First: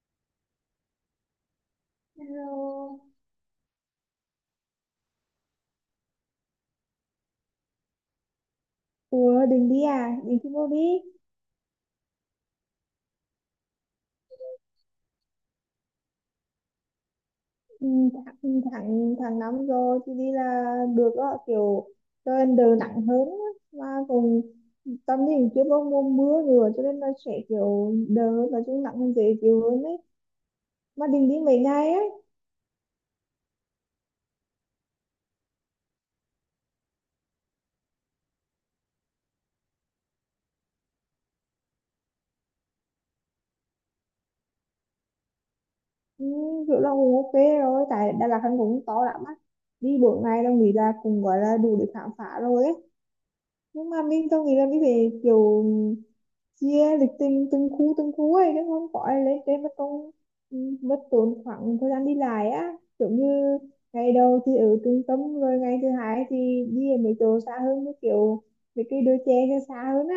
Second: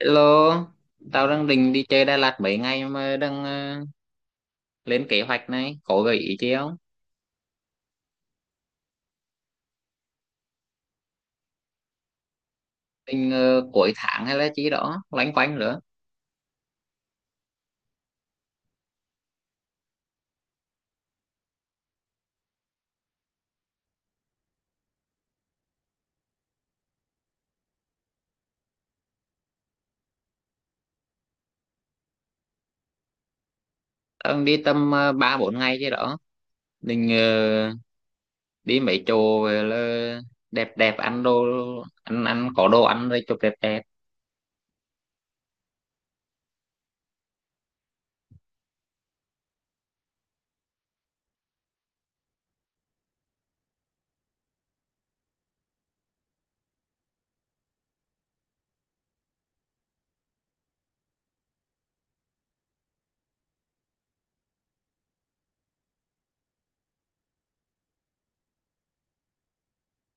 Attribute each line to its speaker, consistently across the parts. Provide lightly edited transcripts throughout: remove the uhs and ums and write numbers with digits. Speaker 1: Hello, tao đang định đi chơi Đà Lạt mấy ngày
Speaker 2: Hello.
Speaker 1: mà đang lên kế hoạch này, có gợi ý chi không?
Speaker 2: Ủa định đi à? Định đi vô đi.
Speaker 1: Định cuối tháng hay là chi đó, loanh quanh nữa.
Speaker 2: Ừ, tháng năm rồi thì đi là được đó. Kiểu trời đỡ nặng hơn á. Mà cũng tâm nhìn chưa có mùa mưa nữa cho nên là sẽ kiểu đỡ và chúng nặng hơn dễ chịu hơn đấy. Mà định đi mấy ngày ấy.
Speaker 1: Tao đang đi tầm ba bốn ngày chi đó, định đi mấy chỗ về là đẹp đẹp ăn đồ ăn ăn có đồ ăn rồi chụp đẹp đẹp.
Speaker 2: Ừ, kiểu là cũng ok rồi. Tại Đà Lạt hắn cũng to lắm á. Đi bốn ngày đâu nghĩ là cũng gọi là đủ để khám phá rồi ấy. Nhưng mà mình tôi nghĩ là mình phải kiểu chia lịch trình từng khu ấy chứ không có ai lên trên mất công ừ, mất tốn khoảng thời gian đi lại á, kiểu như ngày đầu thì ở trung tâm rồi ngày thứ hai thì đi ở mấy chỗ xa hơn, như kiểu mấy cái đôi chè cho xa hơn á,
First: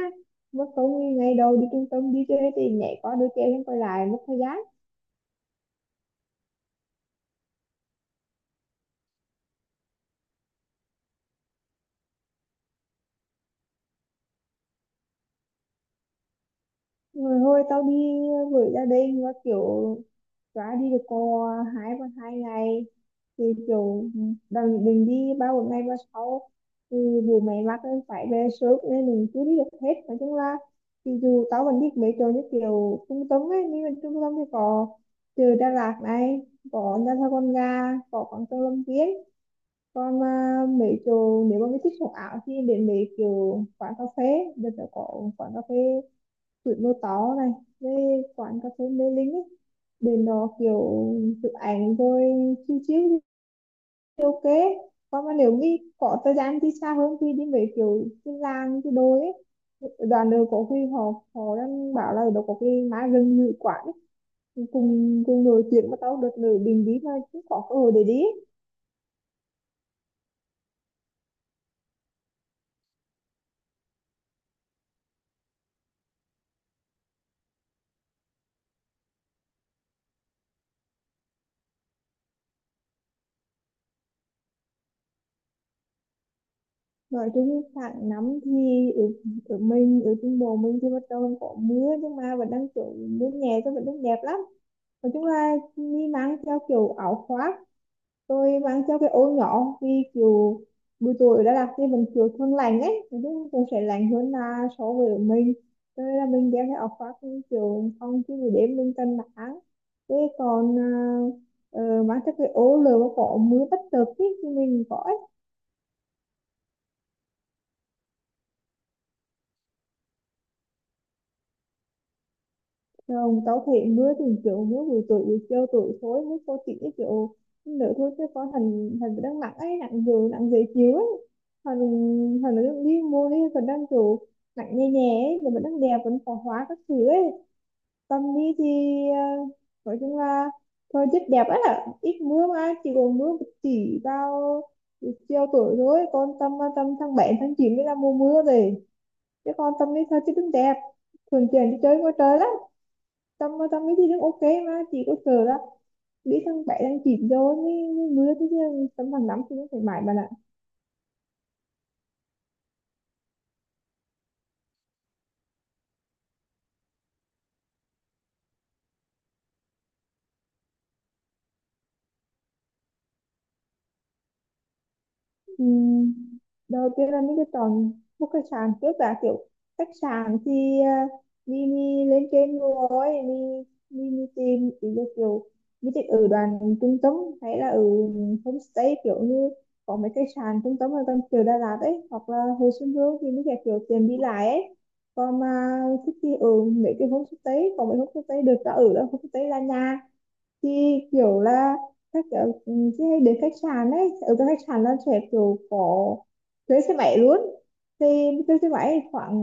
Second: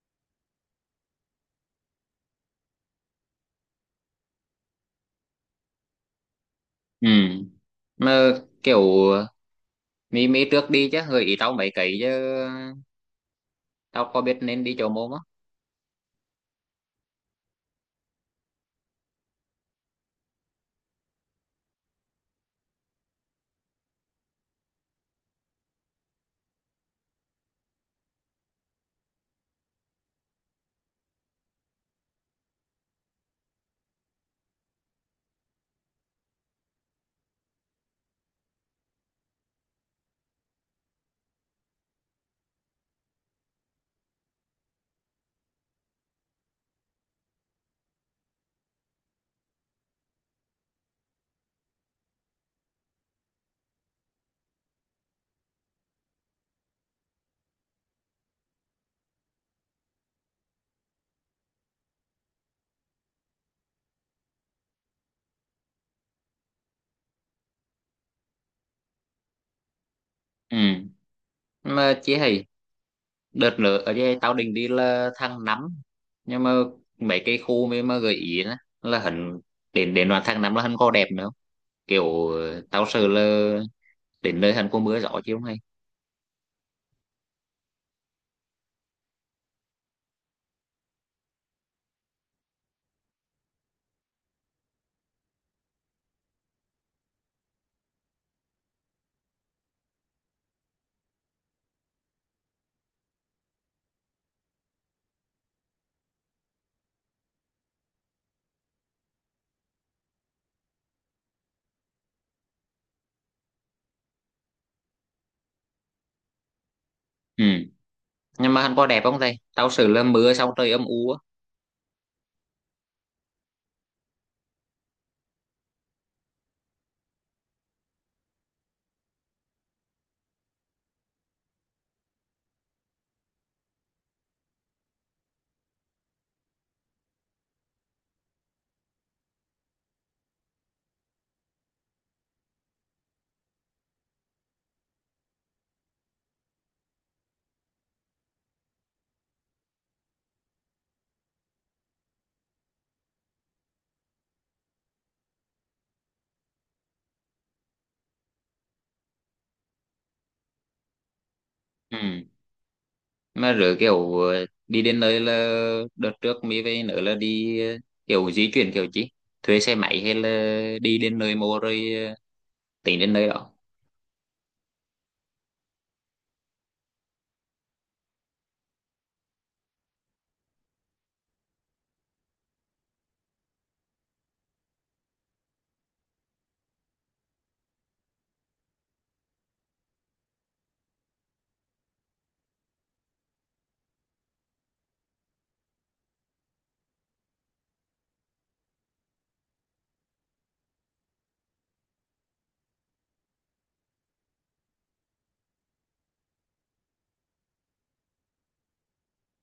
Speaker 2: mất công như ngày đầu đi trung tâm đi chơi thì nhảy qua đôi chè lên quay lại mất thời gian.
Speaker 1: Ừ. Mà kiểu mi mi trước đi chứ gợi ý tao mấy cái chứ tao có biết nên đi chỗ mô không?
Speaker 2: Rồi hồi tao đi với gia đình và kiểu trả đi được cô hai ba hai ngày thì kiểu đừng đừng đi ba một ngày ba sáu thì dù mày mắc nên phải về sớm nên mình chưa đi được hết, nói chung là thì dù tao vẫn biết mấy chỗ như kiểu trung tâm ấy nhưng mà trung tâm thì có từ Đà Lạt này, có Nha Trang Con Ga, có Quảng Châu Lâm Viên, còn à, mấy chỗ nếu mà mới thích sống ảo thì đến mấy kiểu quán cà phê, bây giờ có quán cà phê tuổi mơ tó này với quán cà phê Mê Linh ấy. Bên đó kiểu chụp ảnh rồi chill chill thì ok. Còn mà nếu như có thời gian đi xa hơn thì đi mấy kiểu cái làng cái đồi ấy, đoàn đường có khi họ họ đang bảo là ở đó có cái má rừng ngự quản ấy. Cùng cùng nổi chuyện mà tao đợt nữ bình đi mà cũng có cơ hội để đi ấy.
Speaker 1: Ừ. Mà chị hay đợt nữa ở đây tao định đi là tháng 5, nhưng mà mấy cái khu mà gợi ý đó, là hắn đến đến đoạn tháng 5 là hắn có đẹp nữa không? Kiểu tao sợ là đến nơi hắn có mưa gió chứ không hay.
Speaker 2: Nói chung tháng năm thì ở mình ở trung bộ mình thì bắt đầu có mưa nhưng mà vẫn đang kiểu mưa nhẹ cho vẫn đang đẹp lắm. Nói chung là mi mang theo kiểu áo khoác, tôi mang theo cái ô nhỏ, vì kiểu buổi tối ở Đà Lạt thì vẫn kiểu thường lạnh ấy, nói chung cũng sẽ lạnh hơn là so với ở mình, cho nên là mình đeo cái áo khoác thì kiểu không chứ buổi đêm mình cần nắng. Thế còn à, mang theo cái ô lửa mà có mưa bất chợt ý, thì mình có.
Speaker 1: Ừ. Nhưng mà hắn có đẹp không thầy, tao sợ là mưa xong trời âm u á.
Speaker 2: Không, tao thấy mưa thì kiểu mưa buổi tối buổi chiều tối thôi mới có, chỉ kiểu nữa thôi chứ có thằng thằng đang nặng ấy, nặng nhiều nặng dễ chịu ấy, thằng thằng nó đang đi mua đi còn đang kiểu nặng nhẹ nhẹ ấy nhưng mà đang đẹp vẫn có hóa các thứ ấy. Tâm đi thì ờ, nói chung là thôi rất đẹp ấy, là ít mưa mà chỉ còn mưa một chỉ vào buổi chiều tối thôi, còn tâm tâm tháng 7 tháng 9 mới là mùa mưa rồi, chứ còn tâm đi thôi chứ cũng đẹp, thường chuyển đi chơi ngoài trời lắm. Tâm Tâm cái gì cũng ok. Mà chị có sợ là biết thằng bé đang chìm vô như, như mưa thế chứ tấm bằng lắm thì nó phải mãi mà là.
Speaker 1: Ừ. Mà rồi kiểu đi đến nơi là đợt trước mới về nữa là đi kiểu di chuyển kiểu gì, thuê xe máy hay là đi đến nơi mua rồi tính đến nơi đó.
Speaker 2: Ừ, đầu tiên là mình cứ chọn một cái sàn trước đã, kiểu khách sạn thì uh, mình lên trên rồi mình tìm ý, là kiểu mình thích ở đoàn trung tâm hay là ở homestay, kiểu như có mấy cái sàn trung tâm ở gần kiểu Đà Lạt ấy hoặc là Hồ Xuân Hương thì mình sẽ kiểu tiền đi lại ấy. Còn mà thích thì ở mấy cái homestay, có mấy homestay được đã ở đó, homestay là nhà chị, kiểu là các kiểu, ừ, chị hay đến khách sạn ấy, ở cái khách sạn nó sẽ kiểu có thuê xe máy luôn. Thì thuê xe máy khoảng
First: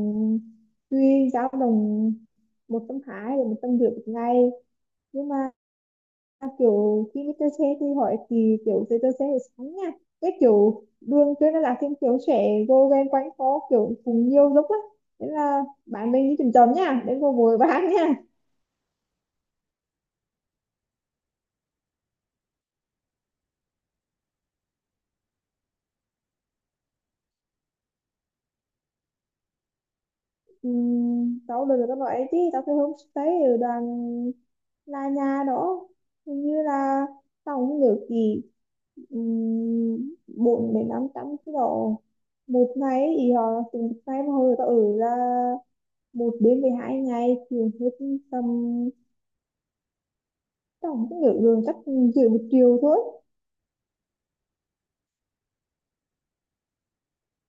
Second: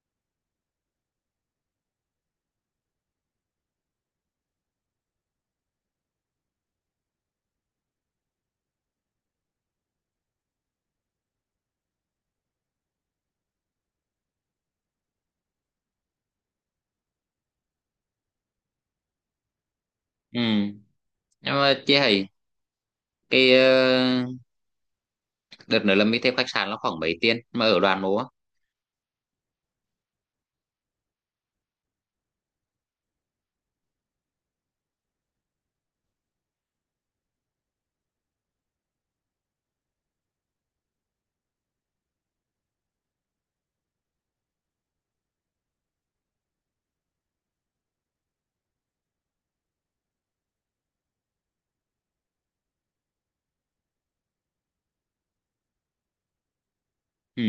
Speaker 2: tùy, dao động 120 đến 150 một ngày. Nhưng mà kiểu khi đi chơi xe thì hỏi thì kiểu chơi chơi xe thì sáng nha, cái kiểu đường trên nó là thêm kiểu trẻ vô ghen quanh phố kiểu cùng nhiều dốc á, thế là bạn mình đi chậm chậm nha đến cô vội bán nha.
Speaker 1: Ừ. Nhưng mà chứ hay cái đợt nữa là mình thêm khách sạn nó khoảng mấy tiền mà ở đoàn mô á.
Speaker 2: Ừ, tao được các loại chứ tao phải homestay ở đoàn là nhà đó, hình như là tao không nhớ gì, um, 4 đến 500 cái đó một ngày thì họ, từ một ngày mà hồi tao ở là một đến 12 ngày thì hết tầm, tao không nhớ được chắc dưới một triệu thôi.
Speaker 1: Ừ,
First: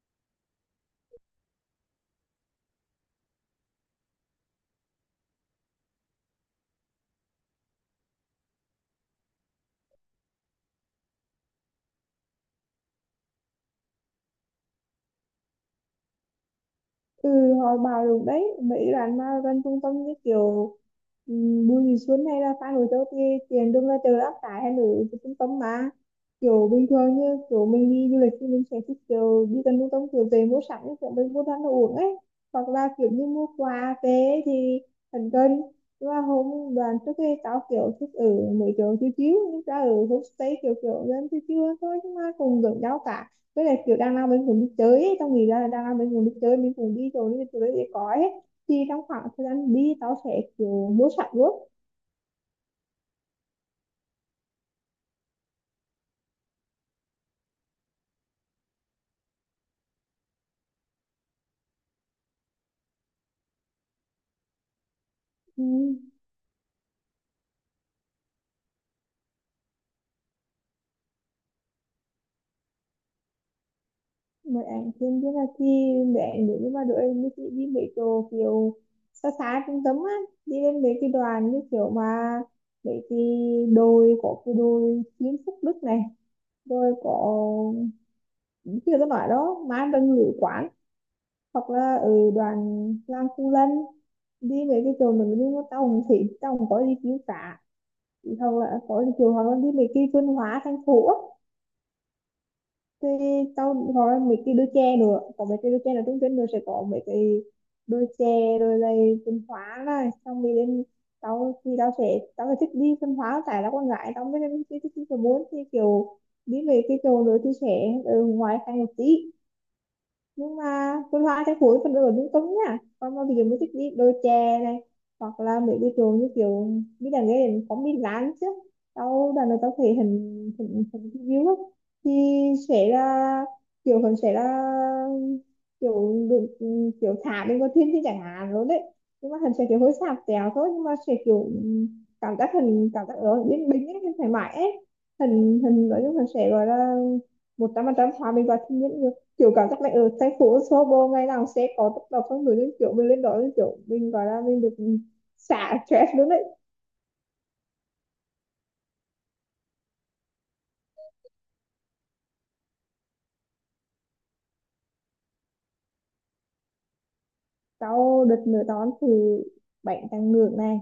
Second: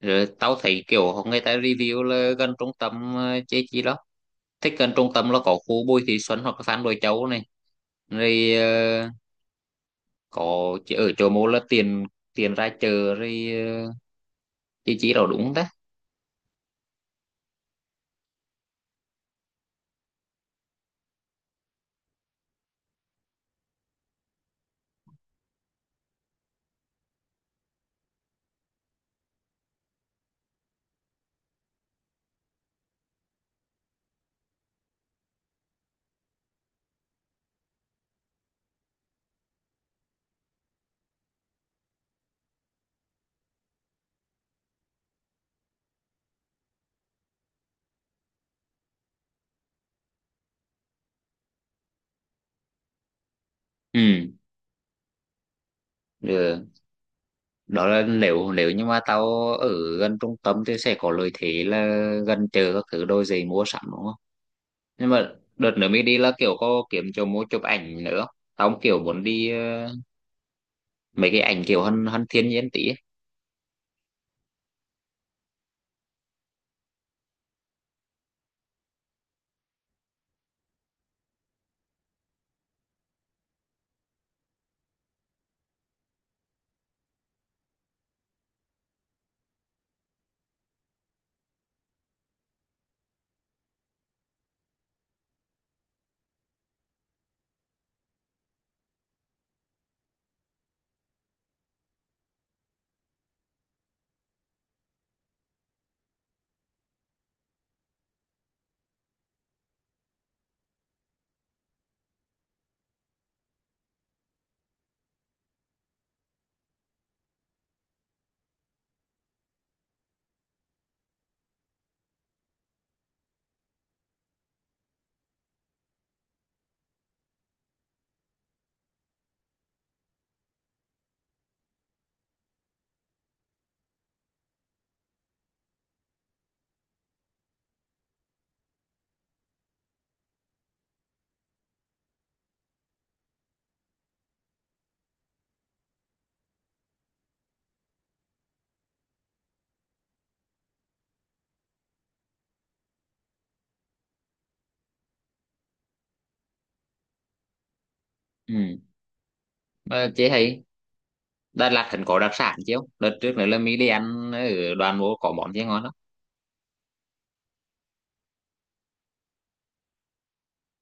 Speaker 1: rồi tao thấy kiểu người ta review là gần trung tâm chế chi đó, thích gần trung tâm là có khu Bùi Thị Xuân hoặc là Phan Bội Châu này, rồi có ở chỗ mô là tiền tiền ra chợ rồi chế chi đó đúng không ta.
Speaker 2: Ừ, hồi bảo được đấy mấy bạn mà gần trung tâm như kiểu Bùi Thị Xuân hay là Phan Bội Châu thì tiền đương là từ áp tải hay là từ trung tâm mà, kiểu bình thường như kiểu mình đi du lịch thì mình sẽ thích kiểu đi gần trung tâm kiểu về mua sắm như kiểu mình mua ăn đồ uống ấy, hoặc là kiểu như mua quà về thì thần cân. Nhưng mà hôm đoàn trước kia tao kiểu thích ở mấy chỗ chiếu chiếu nhưng ra ở homestay kiểu kiểu dân chiếu chiếu thôi nhưng mà cùng gần nhau cả, với lại kiểu đang lao bên vùng đi chơi ấy. Tao nghĩ ra là đang lao bên vùng đi chơi bên vùng đi rồi nên tụi nó sẽ có ấy, thì trong khoảng thời gian đi tao sẽ kiểu mua sắm luôn.
Speaker 1: Ừ, được. Đó là nếu nếu như mà tao ở gần trung tâm thì sẽ có lợi thế là gần chợ các thứ đôi giày mua sắm đúng không. Nhưng mà
Speaker 2: Ừ.
Speaker 1: đợt nữa mới đi là kiểu có kiếm chỗ mua chụp ảnh nữa không? Tao cũng kiểu muốn đi mấy cái ảnh kiểu hơn hơn thiên nhiên tí ấy.
Speaker 2: Mấy ảnh thêm biết là khi mẹ nếu như mà đội như đi mấy chỗ kiểu xa xa trung tâm á, đi lên mấy cái đoàn như kiểu mà mấy cái đồi, có cái đồi Kim Phúc Đức này, rồi có như tôi nói đó má đừng lữ quán, hoặc là ừ, đoàn làm khu lân. Đi mấy cái chỗ mình đi mua tàu thì tàu có đi chiếu cả, hoặc là có đi chiều, hoặc là đi mấy cái văn hóa thành phố á. Thì tàu hoặc là mấy cái đôi chè nữa, có mấy cái đôi chè là trung tâm nữa sẽ có mấy cái đôi chè, rồi là văn hóa này, xong đi đến, tao thì tao sẽ thích đi văn hóa tại là con gái tao mới thích thích thích muốn thì kiểu đi về cái chỗ nữa thì sẽ ở ngoài thành một tí, nhưng mà vườn hoa chắc phối vẫn ở lung tung nhá. Còn mà ví dụ mình thích đi đôi chè này, hoặc là mấy cái chỗ như kiểu đi đàn nghe đến có mi lán chứ, tao đàn này tao thấy hình hình hình view á, thì sẽ là kiểu hình sẽ là kiểu được, kiểu thả lên con thiên thì chẳng hạn luôn đấy, nhưng mà hình sẽ kiểu hơi sạp tèo thôi nhưng mà sẽ kiểu ừ, cảm giác hình cảm giác ở yên bình ấy thoải mái ấy. Hình hình nói chung hình sẽ gọi là 100% hòa mình vào thiên nhiên, kiểu cảm giác này ở thành phố Sobo ngày nào sẽ có tấp nập con người lên, kiểu mình lên đó lên kiểu mình gọi là mình được xả stress luôn đấy.
Speaker 1: Ừ. Mà chế thấy Đà Lạt hẳn có đặc sản chứ không? Đợt trước nữa là mỹ đi ăn ở đoàn vô có món gì ngon lắm.
Speaker 2: Sau đợt nửa đón thì bánh tráng ngược này,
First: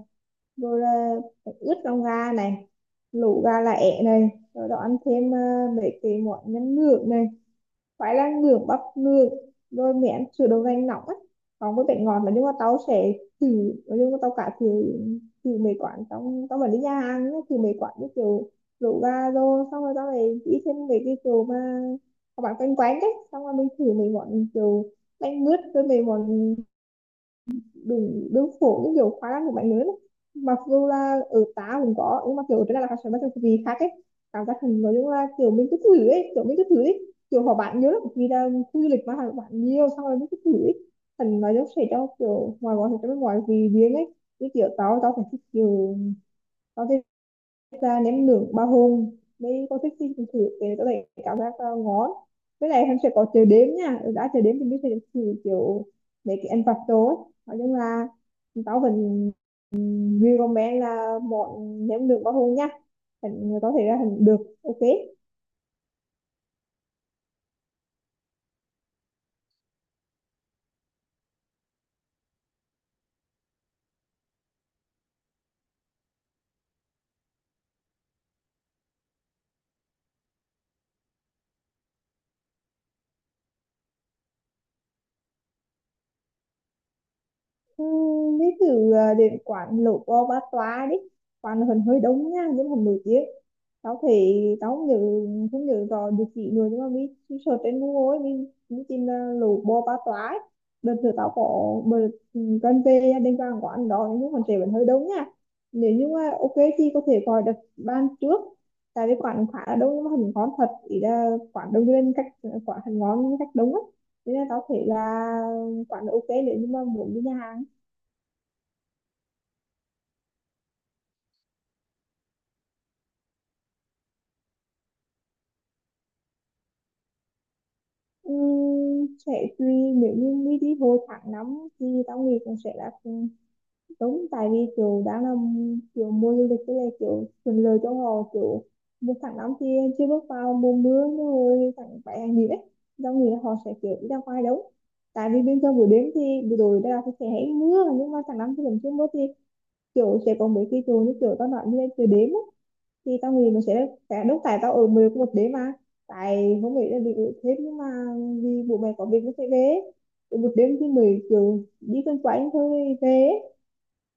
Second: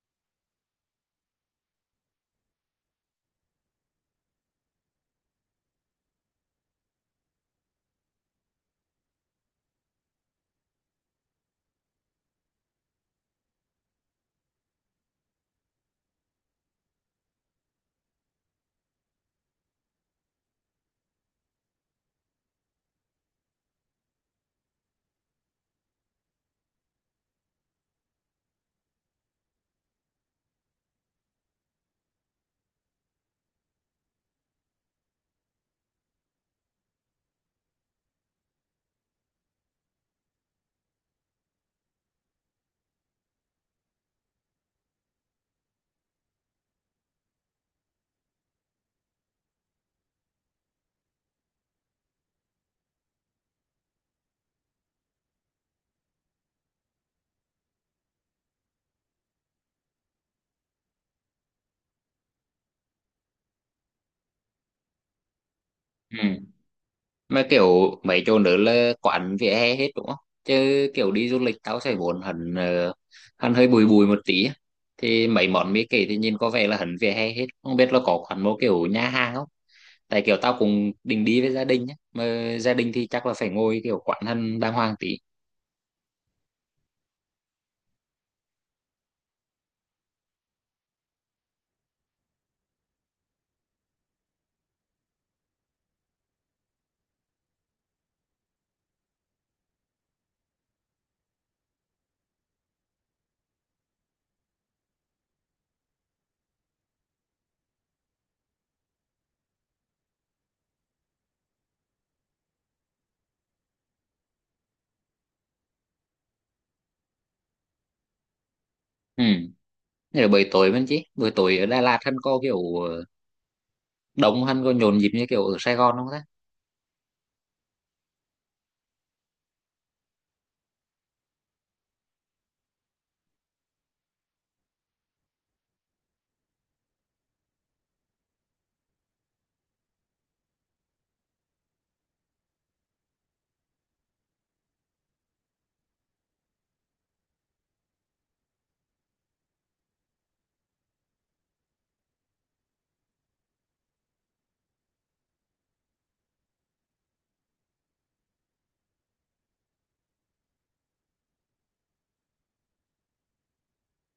Speaker 2: rồi là bánh ướt lòng gà này, lẩu gà lá é này, rồi đó ăn thêm ờ, mấy cái món nhân ngược này, phải là ngưỡng bắp ngược, rồi mẹ ăn sữa đậu nành nóng ấy, còn với bệnh ngọt là, nhưng mà tao sẽ thử. Nhưng mà tao cả thử, thử mấy quán trong tao vẫn đi nhà hàng nhá, thử mấy quán như kiểu rượu gà, rồi xong rồi tao lại đi thêm mấy cái kiểu mà các bạn quanh quán đấy, xong rồi mình thử mấy món kiểu bánh mướt với mấy món đúng đúng phổ, cái kiểu khóa năng của bạn lớn ấy. Mặc dù là ở tá cũng có nhưng mà kiểu ở trên là học sinh nó kiểu gì khác ấy, cảm giác hình nói chung là kiểu mình cứ thử ấy kiểu mình cứ thử ấy kiểu họ bạn nhớ lắm vì là khu du lịch mà họ bạn nhiều xong rồi mình cứ thử ấy, thành nói chung sẽ cho kiểu ngoài gọi sẽ cho bên ngoài vì riêng ấy. Cái kiểu tao tao phải thích kiểu, tao thì ra nếm nướng ba hôm mới có thích xin thử để có thể cảm giác ờ, ngon. Với lại em sẽ có chờ đếm nha, đã chờ đếm thì mình sẽ được thử kiểu mấy cái ăn vặt đó ấy. Nói chung là tao vẫn recommend là món nếm nướng ba hôm nha. Có thể là hình được. Ok.
Speaker 1: Ừ. Mà kiểu mấy chỗ nữa là quán vỉa hè hết đúng không, chứ kiểu đi du lịch tao sẽ muốn hẳn hẳn hơi bùi bùi một tí á. Thì mấy món mỹ kể thì nhìn có vẻ là hẳn vỉa hè hết, không biết là có quán một kiểu nhà hàng không, tại kiểu tao cũng định đi với gia đình nhé, mà gia đình thì chắc là phải ngồi kiểu quán hẳn đàng hoàng tí.
Speaker 2: Đi thử à, đến quán lẩu bò ba toa đi. Quán hình hơi đông nha nhưng mà nổi tiếng. Tao không nhớ, không nhớ rõ địa chỉ nữa, nhưng mà mình search trên Google ấy, mình tìm là lẩu bò ba toa ấy. Đợt thử tao có bờ cần về đến quán quán đó, nhưng mà trẻ vẫn hơi đông nha. Nếu như mà ok thì có thể gọi đặt ban trước, tại vì quán khá là đông nhưng mà hình ngon thật, ý là quán đông lên cách. Quán hình ngon nhưng cách đông á. Thế nên tao thấy là quán là ok nếu như mà muốn đi nhà hàng.
Speaker 1: Ừ. Thế là buổi tối vẫn chứ buổi tối ở Đà Lạt hắn có kiểu đông, hắn có nhộn nhịp như kiểu ở Sài Gòn không ta.
Speaker 2: Sẽ tùy. Nếu như đi đi hồi tháng năm thì tao nghĩ cũng sẽ là cũng đúng, tại vì kiểu đang là kiểu mùa du lịch, với lại kiểu thuận lợi cho họ kiểu một tháng năm thì chưa bước vào mùa mưa, nhưng rồi tháng bảy hay gì đấy tao nghĩ là họ sẽ kiểu đi ra ngoài đúng. Tại vì bên trong buổi đêm thì buổi tối đây là sẽ hay mưa, nhưng mà tháng năm thì vẫn chưa mưa thì kiểu sẽ có mấy cái chỗ như kiểu tao nói như là trời đêm á, thì tao nghĩ nó sẽ đốt. Tại tao ở mười có một đêm mà, tại không nghĩ là bị ở thêm, nhưng mà vì bố mẹ có việc nó phải về. Ở một đêm thì mười kiểu đi quanh quanh thôi về,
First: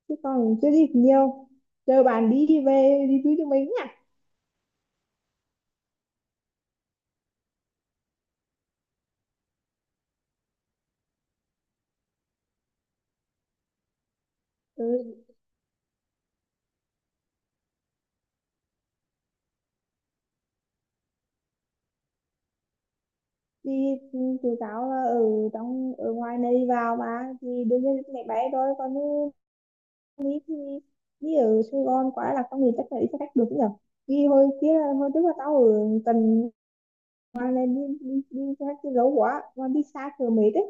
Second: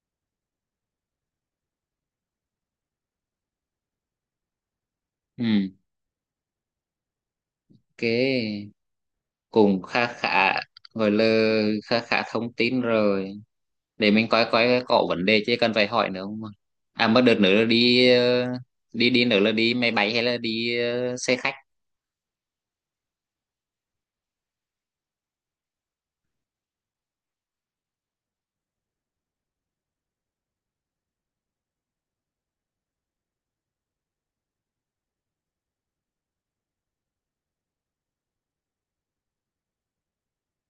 Speaker 2: chứ còn chưa gì nhiều. Chờ bạn đi về đi với tụi mình nhá.
Speaker 1: Ừ, cái cũng khá khá, gọi là khá khá thông tin rồi, để mình coi coi
Speaker 2: Ừ,
Speaker 1: có vấn đề chứ cần phải hỏi nữa không. À mà đợt nữa là đi đi đi nữa là đi máy bay hay là đi xe khách.
Speaker 2: thì ừ, tụi tao là ở trong, ở ngoài này vào mà thì đương nhiên mẹ bé thôi, còn như đi thì đi ở Sài Gòn quá là tao nghĩ chắc là đi xe khách được nhỉ. Vì hồi kia, hồi trước là tao ở tận Hoàng này, đi ra cái dấu quá Hoàng đi xa kiểu mệt đấy.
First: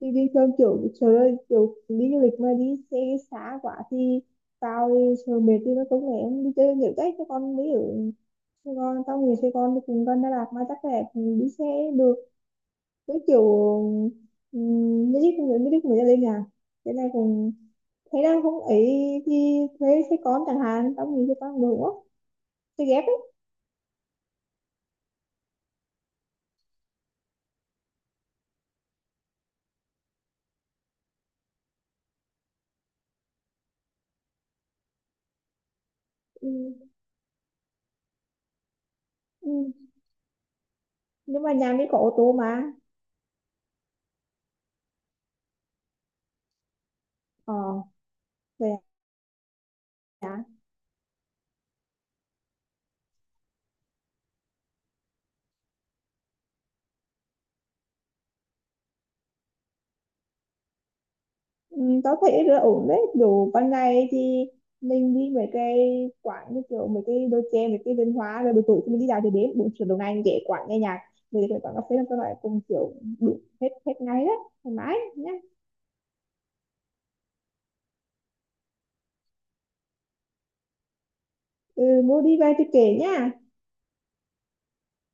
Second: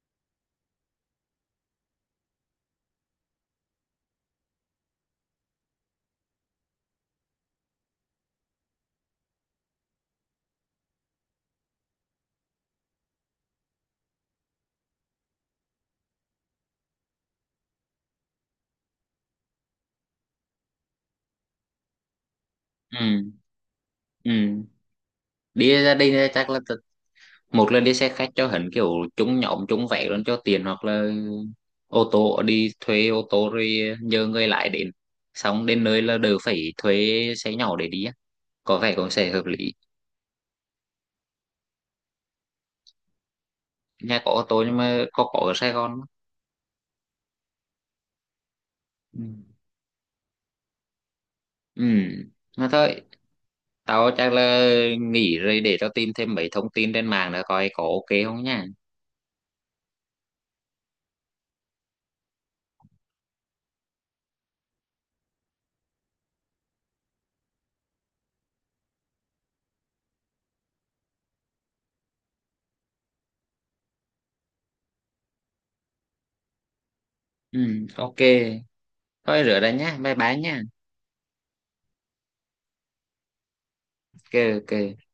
Speaker 2: Thì bình thường kiểu trời ơi kiểu đi du lịch mà đi xe xa quá thì tao đi trời mệt, thì nó cũng lẽ em đi chơi nhiều đấy cho con mới ở Sài Gòn. Tao người Sài Gòn thì cùng con Đà Lạt mà chắc là đi xe được. Với kiểu mới đi cùng người lên nhà thế này cùng, thế đang không ấy, thì thuê xe con chẳng hạn, tao nghĩ xe con được quá, xe ghép ấy.
Speaker 1: Ừ. Ừ, đi gia đình chắc là một là đi xe khách cho hẳn kiểu chúng nhóm chúng vẽ luôn cho tiền, hoặc là ô tô, đi thuê ô tô rồi nhờ người lái đến, xong đến nơi là đều
Speaker 2: Ừ.
Speaker 1: phải thuê xe nhỏ để đi á. Có vẻ cũng sẽ hợp
Speaker 2: Ừ.
Speaker 1: lý.
Speaker 2: Nhưng mà nhà mới có ô tô mà.
Speaker 1: Nhà có ô tô nhưng mà có ở Sài Gòn không?
Speaker 2: Ờ, vậy à.
Speaker 1: Ừ, mà thôi, tao chắc là nghỉ rồi, để tao tìm thêm mấy thông tin trên mạng nữa coi có ok không nha.
Speaker 2: Ừ, tớ thấy là ổn đấy, kiểu ban ngày thì mình đi mấy cái quán như kiểu mấy cái đồ chơi, mấy cái văn hóa, rồi buổi tối thì mình đi dạo, thì đến buổi chiều đầu ngày để quán nghe nhạc, về cái quán cà phê là các loại cùng kiểu đủ hết, hết ngày đấy, thoải mái nhá.
Speaker 1: Ừ, ok, thôi rửa đây nhá, bye bye nha.
Speaker 2: Ừ, mua đi về thì kể nhá.
Speaker 1: Ok. Ok.